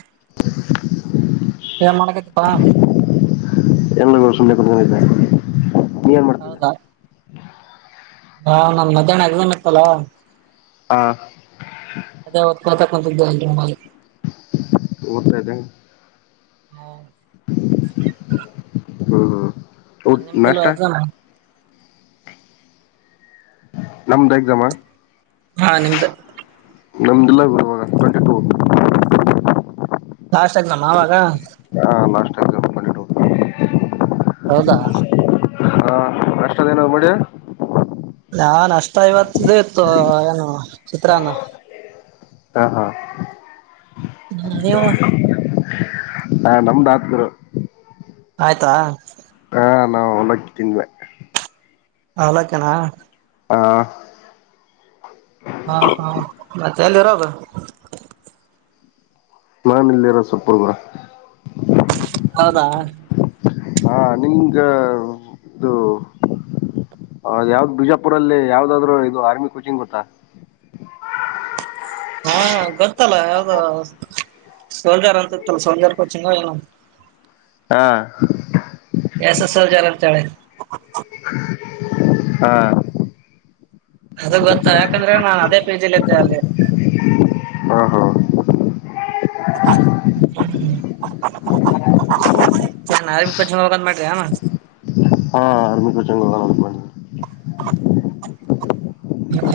[inaudible] ಏನ ಮಾಡಕತ್ತಿಪ [unintelligible] ನೀವ ಏನ್ ಮಾಡ್ತದ? ಹಾ ನಂದ ಮಧ್ಯಾಹ್ನ ಎಕ್ಸಾಮ್ ಇತ್ತಲ್ಲ ಹಾ ಅದೇ ಒದ ಕೋತ ಕೂತಿದೆ [unintelligible] ಓದುತ್ತಾ ಹ್ಮ ಹ್ಮ್ ಹ್ಮ್ ಅ ಊಟ್ ನಿಮ್ದ ಇಲ್ಲ ನಾಷ್ಟ ಎಕ್ಸಾಮ್ ನಮ್ದ ಎಕ್ಸಾಮ ಹಾ ನಿಮ್ದ ನಮದ ಇಲ್ಲಾ ಇವಾಗ ಟ್ಂಟಿ ಟೂ ಲಾಸ್ಟ್ ಎಕ್ಸಾಮ್ ಅವಾಗ ಹಾ ಲಾಸ್ಟ್ ಎಕ್ಸಾಮ್ ಟ್ವೆಂಟಿ ಟೂ ಹೌದಾ ಹಾ ನಾಸ್ಟಾ ಅದು ಏನರೇ ಮಾಡಿ ನಾನ್ ನಾಸ್ಟಾ ಇವತ್ತ ಇದು ಇತ್ತು ಏನ ಚಿತ್ರಾನ ಹಾ ಹಾ. ನೀವು ಹಾ ನಮ್ದ್ ಹತ್ರು ಆಯ್ತಾ ಹಾ ನಾ ಔಲಕ್ಕಿ ತಿಂದೆ ಔಲಕ್ಕಿನ ಹಾ ಹಾ ಹಾ ಮತ್ ಯಾಲಿರೋದು [unintelligible] ಹೌದಾ ಹಾ ನಿಂಗ ಇದು ಯಾವ್ದ ಬಿಜಾಪುರಲ್ಲಿ ಯಾವ್ದಾದ್ರೂ ಇದು ಆರ್ಮಿ ಕೋಚಿಂಗ್ ಗೊತ್ತಾ ಹಾ ಗೊತ್ತಲ್ಲ ಯಾವ್ದ ಸೋಲ್ಜಾರ್ ಅಂತತ್ತಲ್ಲ ಸೋಲ್ಜಾರ್ ಕೊಚಿಂಗ ಏನು ಹಾ ಎಸ್ ಎಸ್ ಸೋಲ್ಜಾರ್ಅಂತ ಹೇಳಿ ಹಾ ಅದು ಗೊತ್ತ ಯಾಕಂದ್ರೆ ನಾನ್ ಅದೇ ಪೇಜಲಿ ಇದ್ದೆ ಅಲ್ಲಿ ಹಾ ಹಾ ಹಾ [unintelligible] ಆರ್ಮಿ ಕೋಚಿಂಗ್ ಹೋಗೋಣ ಅಂತ ಮಾಡಿದ್ವಿ. [inaudible] ಹ್ಮ್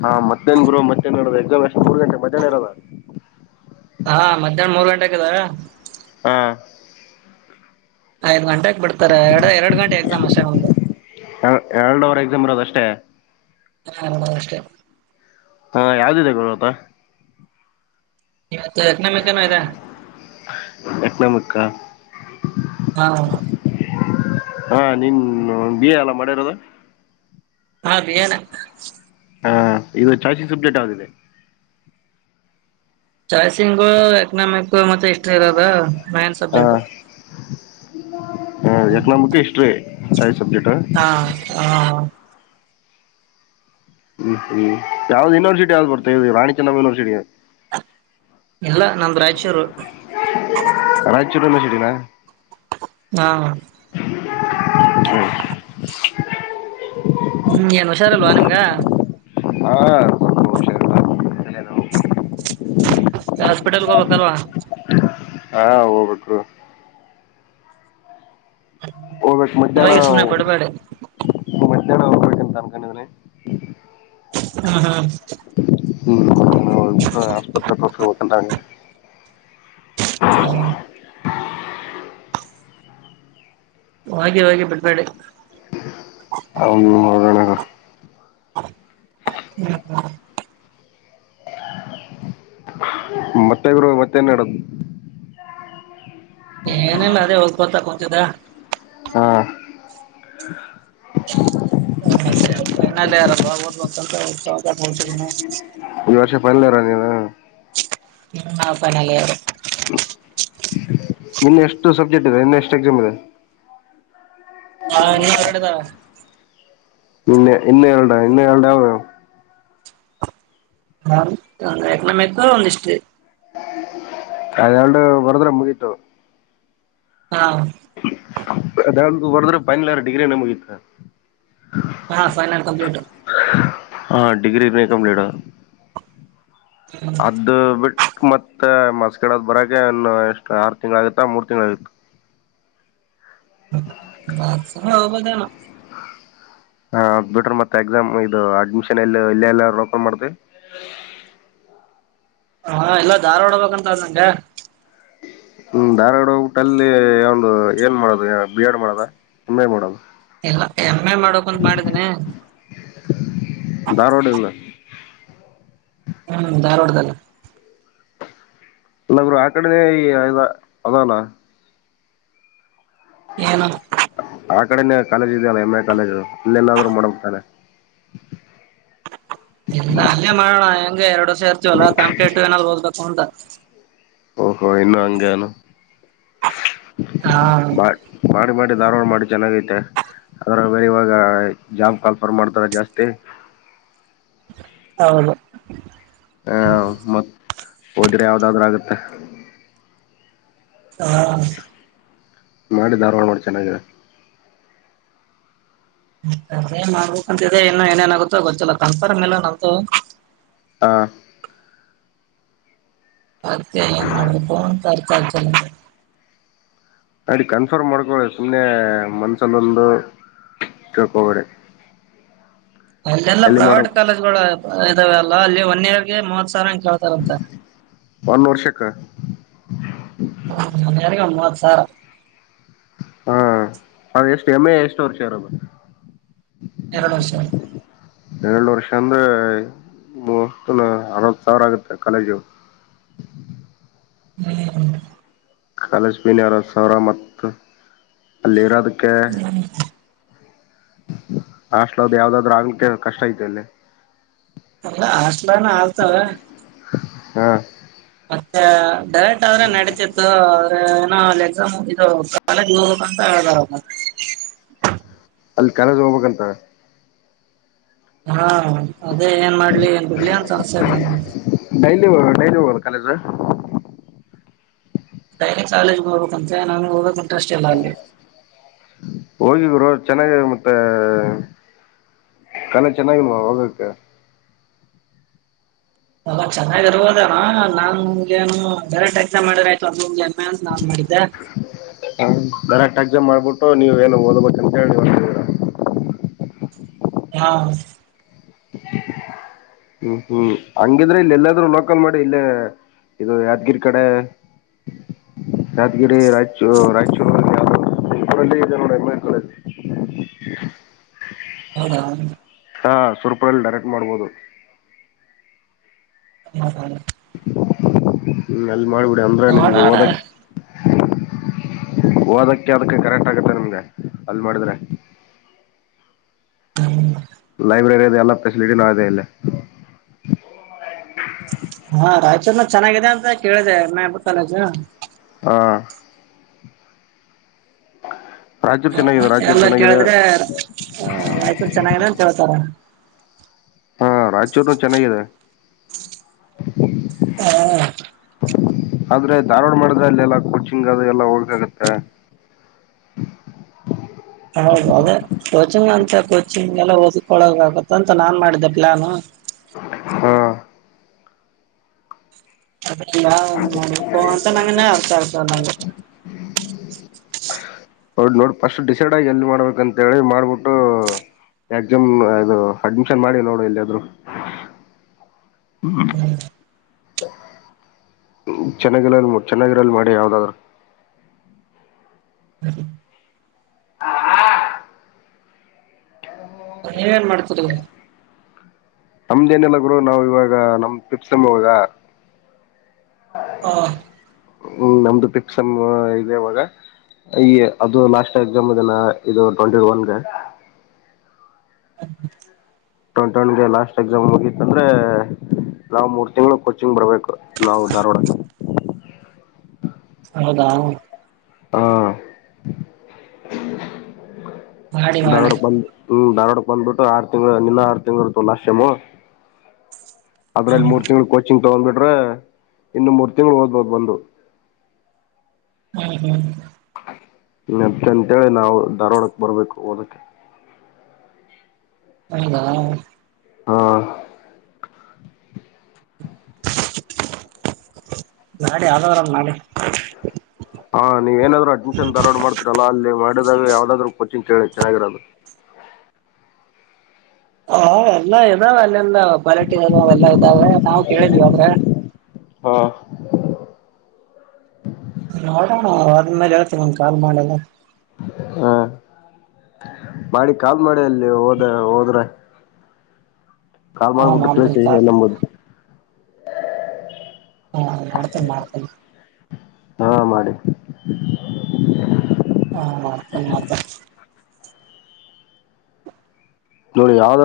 ಹಾ ಮತ್ತೇನ್ ಗುರು ಮತ್ತೇನ್ ನಡ್ಬೇಕು ಈಗ ಎಷ್ಟು ಮೂರು ಗಂಟೆ ಮಧ್ಯಾಹ್ನ ಇರೋದು ಹಾ ಮಧ್ಯಾಹ್ನ ಮೂರು ಗಂಟೆ ಆಕಿದಾ ಹಾ ಐದ್ ಗಂಟೆಕ್ ಬಿಡ್ತಾರೆ ಎರಡು ಎರಡು ಗಂಟೆ ಎಕ್ಸಾಮ್ ಅಷ್ಟೆ ನಮ್ದ ಎರಡು ಅವರ್ ಎಕ್ಸಾಮ್ ಇರೋದ ಅಷ್ಟೇ ಎರಡು ಅಷ್ಟೇ [unintelligible] ಇವತ್ತು ಯಕನಮಿಕ್ ಏನೋ ಇದೆ ಎಕನಾಮಿಕ್ ಅ ಹಾ ಹಾ ನೀನ್ ಬಿ ಎ ಅಲ್ಲ ಮಾಡಿರೋದು ಹಾಂ ಬಿ ಎ ನೆ ಹ ಇದು [unintelligible] ಸಬ್ಜೇಟ್ ಯಾವ್ದು ಇದೆ ಚಾಯ್ಸಂಗ್ ಎಕನಾಮಿಕ್ ಮತ್ತೆ ಹಿಸ್ಟ್ರಿ ಇರೋದ ಮೈನ್ ಹಾ ಸಬ್ಜೆಕ್ಟ್ ಎಕನಾಮಿಕ್ ಹಿಸ್ಟರಿ ಹಾ ಹಾ ಹ್ಮ್ ಹ್ಮ್ ಯಾವ್ದ್ ಯೂನಿವರ್ಸಿಟಿ ಬರ್ತ ಇದು ರಾಣಿ ಚೆನ್ನಮ್ಮ ಯೂನಿವರ್ಸಿಟಿ ಇಲ್ಲ ನಮ್ದು ರಾಯಚೂರು ರಾಯಚೂರು ಯೂನಿವರ್ಸಿಟಿನ ಹಾಂ ಹ್ಮ್ ಹ್ಮ್ ಏನ್ ಹುಷಾರಲ್ವಾ ನಿಮ್ಗ ಹಾ ಸ್ವಲ್ಪ ಹುಷಾರಿಲ್ಲ ತಲೆನೋವು. ಹಾಸ್ಪಿಟಲ್ ಹೋಗಬೇಕಲ್ವಾ ಹಾ ಹೋಗ್ಬೇಕು ಹೋಗ್ಬೇಕು [inaudible] ಮಧ್ಯಾಹ್ನ ಹೋಗಿ ಸುಮ್ನೆ ಬಡ್ಬಿದಿ ಮಧ್ಯಾಹ್ನ ಹೋಗ್ಬೇಕಂತ ಅನ್ಕೊಂಡಿದೀನಿ ಹಾ ಹಾ ಹ್ಮ್ ಹೋಗ್ಬಿಟ್ಟು [unintelligible] ಹ್ಮ್ ಹೋಗಿ ಹೋಗಿ ಬಿಡ್ಬೇಡಿ ಅವ್ನು ನೋಡೋಣ ಮತ್ತೆ ಗುರು ಮತ್ತೆನ್ಡೋದು ಏನಿಲ್ಲ ಅದೇ ಹೋಗ್ಬರ್ತಾ ಕುಂತಿದ್ದೆ ಹಾ ಆ ಸರಿ ಫೈನಲ್ ಇಯರ್ ಅಲ್ವಾ ಓದ್ಕೊಂತ ಕುಂತಿದೆ ಈ ವರ್ಷ ಫೈನಲ್ ಇಯರ್ ಆ ನೀನು ಹಾ ಫೈನಲ್ ಇಯರ್ ಇನ್ನೆ ಎಷ್ಟು ಸಬ್ಜೆಕ್ಟ್ ಇದೆ ಇನ್ನ ಎಷ್ಟು ಎಕ್ಸಾಮ್ ಇದೆ ಹಾ ಇನ್ನ ಎರಡು ಇದಾವು ಇನ್ನ ಎರಡ್ ಇನ್ನ ಎರಡ್ ಆವ ಹ ಒಂದು ಎಕನಾಮಿಕ್ಸ್ ಒಂದು ಹಿಸ್ಟರಿ ಅದು ಎರಡು ಬರಿದ್ರೆ ಮುಗಿತು ಹಾ ಅದ ಹೊರ್ದ್ರೆ ಪೈನಲ್ರ ಡಿಗ್ರಿ ನೆ ಮುಗಿತು ಹಾ ಫೈನಲ್ ಕಂಪ್ಲೀಟ ಹಾ ಡಿಗ್ರಿ ನೀ ಕಂಪ್ಲೀಟ ಅದು ಬಟ್ ಮತ್ತೆ ಮಾರ್ಕ್ಸ್ ಕಾರ್ಡ್ ಬರೋಕೆ ಒನ್ನು ಎಷ್ಟು ಆರು ತಿಂಗ್ಗಳ ಆಗತ್ತಾ ಮೂರ್ ತಿಂಗಳು ಆಗುತ [unintelligible] ಹೋಗೋದನ್ನ ಹಾ ಬ್ಯೂಟರ್ ಮತ್ತೆ ಎಕ್ಸಾಮ್ ಇದು ಅಡ್ಮಿಶನ್ ಎಲ್ಲ ಇಲ್ಲ ಎಲ್ಲ ರೋಕನ್ ಮಾಡ್ತಿವಿ ಹ ಎಲ್ಲಾ ದಾರವಾಡ ಬೇಕಂತ ಅದ್ ನಂಗೆ ಹ್ಮ ಧಾರವಾಡ ಹೋಗಬಿಟ್ಟು ಅಲ್ಲಿ ಒಂದು ಏನ್ ಮಾಡೋದು ಬಿ ಎಡ್ ಮಾಡದ ಏನ್ ಮಾಡೋದು ಇಲ್ಲ ಎಂ ಎ ಮಾಡಬೇಕು ಮಾಡಿದಿನಿ ಧಾರವಾಡ ಇಲ್ಲ ಹ್ಮ್ ಧಾರವಾಡ್ದಲ್ಲ ಅಲ್ಲ ಬ್ರೋ ಆ ಕಡೆನೆ ಇದಿಯಲ್ಲ [inaudible] ಆ ಕಡೆ ಕಾಲೇಜ್ ಇದೆಯಲ್ಲ ಎಮ್ ಎ ಕಾಲೇಜ್ ಇಲ್ಲೆಲ್ಲಾದ್ರೂ ಮಾಡಬೇಕು ತಾನೇ ಇಲ್ಲ ಅಲ್ಲೇ ಮಾಡಣ ಹೇ ಹಗೆ ಎರಡು ವರ್ಷ ಇರ್ತವಲ್ಲ ತಮಕೇಟು ಏನಾರ ಓದಬೇಕು ಅಂತ ಓಹೋ ಇನ್ನ ಅಂಗನು ಹಾ ಧಾರವಾಡ ಮಾಡಿ ಚೆನ್ನಾಗೈಐತೆ ಅದ್ರ ಬೇರೆ ಇವಾಗ ಜಾಬ್ ಕಲ್ಫರ್ ಮಾಡ್ತಾರ ಜಾಸ್ತಿ ಹೌದು ಹ್ಮ ಆ ಮತ್ ಹೋದ್ರೆ ಯಾವ್ದಾದ್ರ ಆಗುತ್ತೆ ಹಾ ಮಾಡಿ ಧಾರವಾಡ ಮಾಡು ಚೆನ್ನಾಗಿದೆ ಏನ್ ಮಾಡ್ಬೇಕಂತಿದೆ ಇನ್ನು ಏನೇನಾಗುತ್ತೋ ಗೊತ್ತಲ್ಲ ಕನ್ಫರ್ಮ್ ಇಲ್ಲ ನಂದು ಹಾ ಅಂತೆ ಎಲ್ಲ ಮಾಡಬೇಕು ಅಂತ ಅರ್ಥ ಆಗ್ತಿಲ್ಲ ನಡಿ ಕನ್ಫರ್ಮ್ ಮಾಡ್ಕೊ ಸುಮ್ನೆ ಮನ್ಸಲ್ಲೊಂದು ಕೇಳ್ಕೊಬೇಡಿ ಅ ಎಲ್ಲಾ ಪ್ರೈವೇಟ್ ಕಾಲೇಜ್ ಗಳು ಇದಾವ ಅಲ್ಲ ಅಲ್ಲಿ ಒನ್ ಇಯರ್ ಗೆ ಮೂವತ್ ಸಾವರ ಅಂಗ ಕೇಳ್ತಾರಂತ ಒಂದು ವರ್ಷಕ್ಕ ರೆ ಅಮ್ಮ ಸರ್ ಹಾ ಅದು ಎಷ್ಟು ಎಮ್ ಎ ಎಷ್ಟ ವರುಷ ಇರೋದು ಎರಡು ವರ್ಷ ಎರಡು ವರ್ಷ ಅಂದ್ರೆ ಮಸ್ ಅರವತ್ ಸಾವಿರ ಆಗುತ್ತೆ ಕಾಲೇಜು ಹಾ ಕಾಲೇಜ್ ಪೀನ ಅರವತ್ ಸಾವಿರ ಮತ ಅಲ್ಲಿ ಇರೋದಕ್ಕೆ ಹ ಹಾಸ್ಟೆಲ್ನಲ್ಲಿ ಯಾವ್ದಾದ್ ಆಗಲಿ ಕಷ್ಟ ಆಯತ ಅಲ್ಲೇ ಅಲ್ಲ ಹಾಸ್ಟಲಾನ ಸರ್ ಹಾ ಮತ್ತೆ ಡೈರೆಕ್ಟ್ ಆದ್ರೆ ನಡತಿತ್ತುರ ಏನೋ ಅ ಎಕ್ಸಾಮ್ ಇದು ಕಾಲೇಜ್ ಹೋಗಬೇಕಂತ ಹೇಳ್ದಾರ ಅಲ್ಲಿ ಕಾಲಜ ಹೋಗ್ಬೇಕಂತ ಹಾ ಅದೇ ಏನ್ ಮಾಡ್ಲಿ ಏನ್ ಬಿಡ್ಲಿ ಅನ್ ಅಸ್ಯ್ ನನ್ ಡೈಲಿ ಹ ಡೈಲಿ ಹೋಗ ಕಾಲೇಜ್ ಡೈ ಕಾಲೇಜ್ ನೋಬೇಕಂತೆ ನಾನಗೆ ಹೋಗದಕ್ ಇಂಟ್ರೆಸ್ಟ್ ಇಲ್ಲ ಅಲ್ಲಿ ಹೋಗಿದರು ಚೆನ್ನಾಗ ಮತ್ತೆ ಕಣ ಚೆನ್ನಾಗಿಲ್ವ ಹೋಗಕ್ಕೆ ಎಲ್ಲಾ ಚೆನ್ನಾಗಿರ್ಬೋದಾರ ನಾಗಏನು ಡೈರೆಕ್ಟ್ ಎಕ್ಸಾಮ್ ಮಾಡಿದರ ಆಯ್ತು ಅಂದಮಗೆಮ್ಮೆ ಅ ನಾನ್ ಮಾಡಿದ್ದೆ ಡರೆಕ್ಟ್ ಎಕ್ಸಾಮ್ ಮಾಡ್ಬಿಟ್ಟು ನೀವ ಏನ ಓದಬೇಕ ಅಂತೇಳಿ ಹಾ ಹ್ಮ್ ಹ್ಮ್ ಹಂಗಿದ್ರೆ ಇಲ್ಲಿ ಎಲ್ಲಾದ್ರೂ ಲೋಕಲ್ ಮಾಡಿ ಇಲ್ಲೇ ಇದು ಯಾದಗಿರಿ ಕಡೆ ಯಾದಗಿರಿ ರಾಯಚೂರ ರಾಯಚೂ ಹೌದ ಹಾ ಸುರ್ಪುರಲ್ಲಿ ಡೈರೆಕ್ಟ್ ಮಾಡ್ಬೋದು ಹ್ಮ ಹಾ ನಲ್ಲಿ ಮಾಡ್ಬಿಡಿ ಅಂದ್ರೆ ನಿನ್ಗೆ ನೋಡೋಣ ಹಓದಕ್ ಓದಕ್ಕೆ ಅದಕ್ಕೆ ಕರೆಕ್ಟ್ ಆಗತ್ತೆ ನಿಮ್ಗೆ ಅಲ್ಲಿ ಮಾಡಿದ್ರೆ ಹ್ಮ್ ಲೈಬ್ರರಿ ಅದೆ ಎಲ್ಲ ಫೆಸಿಲಿಟಿ ನಾ ಇದೆ ಇಲ್ಲಿ ಹಾ ರಾಯಚೂರ್ನ ಚೆನ್ನಾಗಿದೆ ಅಂತ ಕೇಳಿದೆ ಮ ಬತ್ತಲ ಹಾ ಹಾ ಎಲ್ಲ ಕೇಳಿದ್ರೆ ರಾಯಚೂರು ಚೆನ್ನಾಗಿದೆ ಅಂತ ಹೇಳ್ತಾರ ಹಾ ರಾಯಚೂರ್ನು ಚೆನ್ನಾಗಿದೆ ಹಾ ಆದ್ರೆ ಧಾರವಾಡ ಮಾಡಿದ್ರೆ ಅಲ್ಲೆಲ್ಲ ಕೋಚಿಂಗ್ ಅದು ಎಲ್ಲ ಹಳ್ಕ ಆಗತ್ತೆ ಹೌದು ಅದೇ ಕೋಚಿಂಗ್ ಅಂತ ಕೋಚಿಂಗ್ ಎಲ್ಲ ಓದ್ಕೊಳ್ಳಳಕ್ ಆಗುತ್ತ ಅಂತ ನಾನ್ ಮಾಡಿದ್ದೆ ಪ್ಲಾನ್ ಹಾ ಹ ನಾ ನಕನ್ ಅರ್ತ ಆತ ನ ನೋಡ್ ನೋಡು ಫಸ್ಟ್ ಡಿಸೈಡ್ ಆಗಿ ಎಲ್ಲಿ ಮಾಡ್ಬೇಕಂತ ಹೇಳಿ ಮಾಡ್ಬಿಟ್ಟು ಎಕ್ಸಾಮ್ದು ಅಡ್ಮಿಶನ್ ಮಾಡಿ ನೋಡು ಎಲಾದ್ರು ಚೆನ್ನಾಗಿರ ಚೆನ್ನಾಗಿರ ಮಾಡಿ ಯಾವ್ದಾದ್ರು ಹ ಹಾ ನೀವ ನ್ ಮಾಡ್ತಾರ ನಮ್ದೇನೆಲ್ಲ ಗುರು ನಾವ್ ಇವಾಗ ನಮ್ ಟ್ರಿಪ್ಸಮ ಹಾಗ ಹಾ ಹ್ಮ್ ನಮ್ದು ಟಿಪ್ಸ್ ಇದೆ ಇವಾಗ ಈ ಅದು ಲಾಸ್ಟ್ ಎಕ್ಸಾಮ್ ಇದ ಇದು ಟ್ಂಟಿ ಒನ್ಗೆ ಟಗೆ ಲಾಸ್ಟ್ ಎಕ್ಸಾಮ್ ಹೋಗಿತ್ತ ಅಂದ್ರೆ ನಾವವು ಮೂರ್ ತಿಂಗಳು ಕೋಚಿಂಗ್ ಬರ್ಬೇಕು ನಾವು ಧಾರವಾಡಗೆ ಹೌದಾ ಹಾ ಮಾಡಿ ಮಾಡಿ ದಾರಡ ಬಂದ ಹ್ಮ್ ದಾರೋಡ ಬಂದ್ಬಿಟ್ಟು ಆರು ತಿಂಗಳ ನಿನ್ನ ಆರು ತಿಂಗಳ ಇರ್ತ ಲಷ್ಟಮ್ ಅದ್ರಲ್ಲಿ ಹ್ಮ್ ಮೂರು ತಿಂಗಳ ಿಂಗ ತಗೊಂಡ್ಬಿಟ್ರೆ ಇನ್ನು ಮೂರ್ ತಿಂಗಳು ಹೋದ್ಬೋ್ ಬಂದು ಹ್ಮ ಹ್ಮ ಮತ್ತೆ ಅಂತೇಳಿ ನಾವು ಧಾರವಾಡಕ್ ಬರ್ಬೇಕು ಓದಕ್ಕೆ ಹೌದಾ ಹಾ ನಾಡಿೆ ಆದರಾಮ ನಾಡಿೆ ಹಾ ನೀವ ಏನಾದ್ರು ಅಡ್ಮಿಷನ್ ಧಾಡ್ ಮಾಡ್ತರಲ್ಲ ಅಲ್ಲಿ ಮಾಡಿದಾಗ ಯಾವ್ದಾದ್ೂ ಕೋಚಿಂಗ ಕೇಳಿ ಜನಾಗರದು ಹ ಎಲ್ಲಾ ಇದಾವ ಅಲ್ಲೆಲ್ಲ ಕ್ವಾಲಿಟಿ ಅೆಲ್ಲ ಇದಾವೆ ನಾವವು ಕೇಳಿದ್ವಿ ಅಂದ್ರೆ ಹಾ ನೋಡೋಣ ಆದ್ಮೇಲೆ ಹೇಳ್ತೀನ ನನ್್ ಕಾಲ್ ಮಾಡೆಲ್ಲ ಮಾಡಿ ಕಾಲ್ ಮಾಡಿ ಅಲ್ಲಿ ಹೋದ ಹೋದ್ರ ಕಲ್ಮಾರ ಹಾ ಊಟದಲ್ಲಿ ಮಾಡ್ತೀನಿ ಕಾಲ್ ಸ ನಂಬುದು ಹಾ ನತ ಮಾಡ್ತನೆ ಹಾ ಮಾಡಿ ಹಾ ಮಾಡತ ಮಾಡತ ನೋಡಿ ಯಾವ್ದಾದ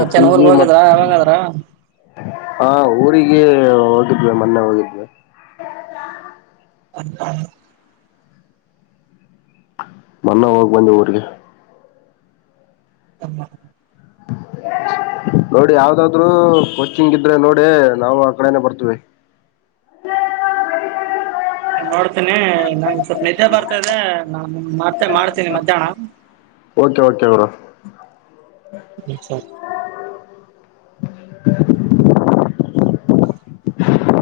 ಅ ಚೆನ್ ಊರ್ಗ್ ಹೋಗಿದ್ರ ಯಾವಾಗದ್ರ ಹಾ ಊರಿಗೆ ಹೋಗಿದ್ವಿ ಮೊನ್ನೆ ಹೋಗಿದ್ವಿ ಹ ಹ ಮಣಾ ಹೋಗೋಗ ಬಂದ ಊರ್ರಿಗೆ ಹ ನೋಡಿ ಯಾವ್ದಾದ್ರು ಕೋಚಿಂಗ್ ಇದ್ರೆ ನೋಡಿ ನಾವು ಆ ಕಡೆನೆ ಬರ್ತವಿ ನೋಡ್ತೇನಿ ನಾನ್ ಸ್ವಲ್ಪ ನಿಜೆ ಬರ್ತದೆ ನಾನ್ ಮತ್ತೆ ಮಾಡ್ತೀನಿ ಮಧ್ಯಾಹ್ನ ಓಕೆ ಓಕೆ ಅವಡ ಹ ಸರ್ [inaudible] [unintelligible] ಹ